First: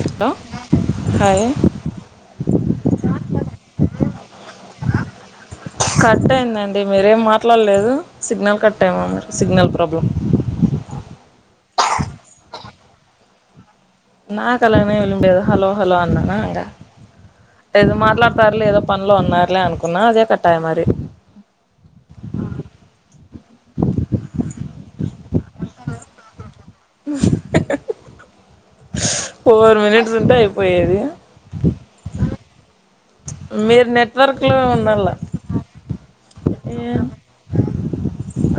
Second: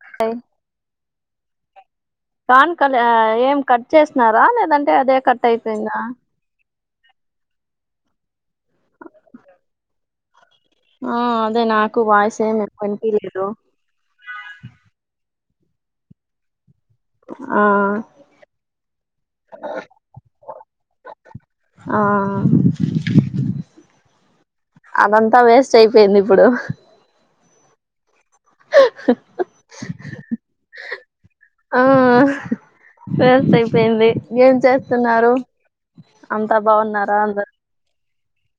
hello హా hi కాన్ క ల ఏం కట్ చేసినారా లేదంటే అదే కట్ అయిపోయిందా అంటే మీరేం మాట్లాడలేదు సిగ్నల్ కట్టయమ సిగ్నల్ ప్రాబ్లం ఆ అదే నాకు వాయిస్ విన్పియలేదు ఏమి ఎ ఎనినికి లేదు నక్ అలానే విళబేద హలో హలో అన్నానా అంగ ఆ ఏదో మాట్లాడతారులే ఏదో పనులో ఉన్నారులే అనుకున్నా అదే కట్టాయ మరి ఆహ అదంతా వేస్ట్ అయిపోయింది ఇప్పుడు హ ఉంటే అయిపోయేది ఆహ వేస్ట్ మీరు అయిపోయింది ఏం నెట్వర్క్లో ఉండాల చేస్తున్నారు అంతా బాగున్నారా అందరు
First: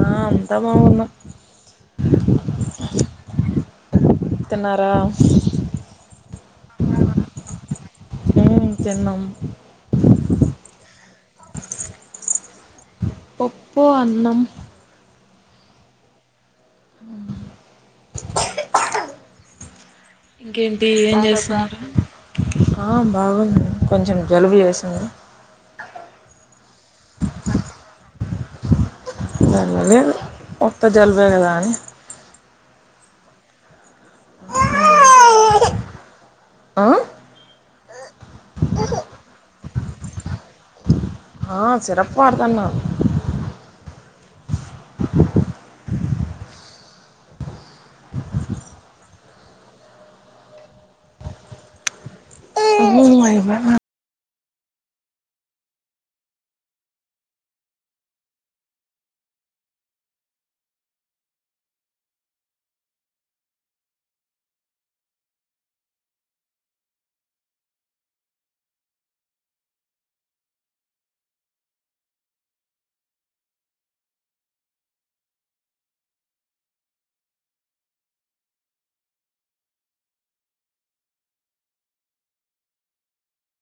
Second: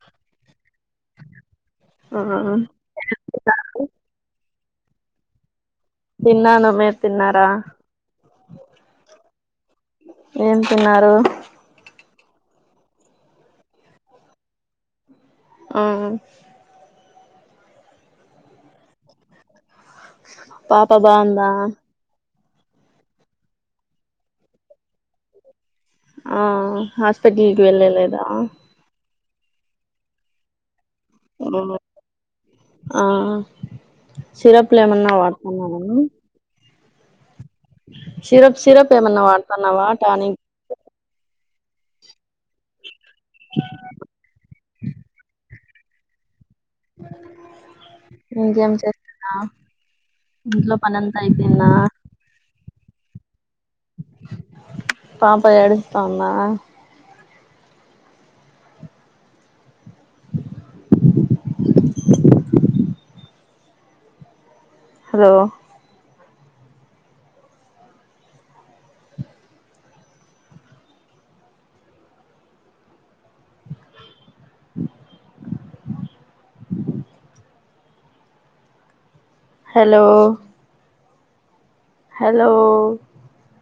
ఆ అంతామవున్న ఆ ఆబ తినారా తిన్నాను మీరు తిన్నారా మ్మ్ తిన్నాం ఏం తి న్నారు ఒప్పు అన్నం ఆఆ క్కస్ ఇంకేంటి పాప ఏం బాగుందా చేస్తున్నారుహా హా బాగుంది కొంచెం జలుబు చేసింది ఆ ఆ హాస్పిటల్కి వెళ్ళలేదా దానిళ్ీ ఉత్త త్త జలుబే కదా అని ఆ ఆ సిరప్లు ఏమన్నా వాడుతున్నా ఆ సిరప్ సిరప్ ఏ మన్నా వాడతాన్నావా టానిక్ ఆ సిరప్ వాడతాన్న స్టు అ ఇంకేం చేస్తున్నా ఇంట్లో పని అంతా అయిపోయిందా బైపడ్న పాప ఏడుస్తాందా హలో [unintelligible] హలో హలో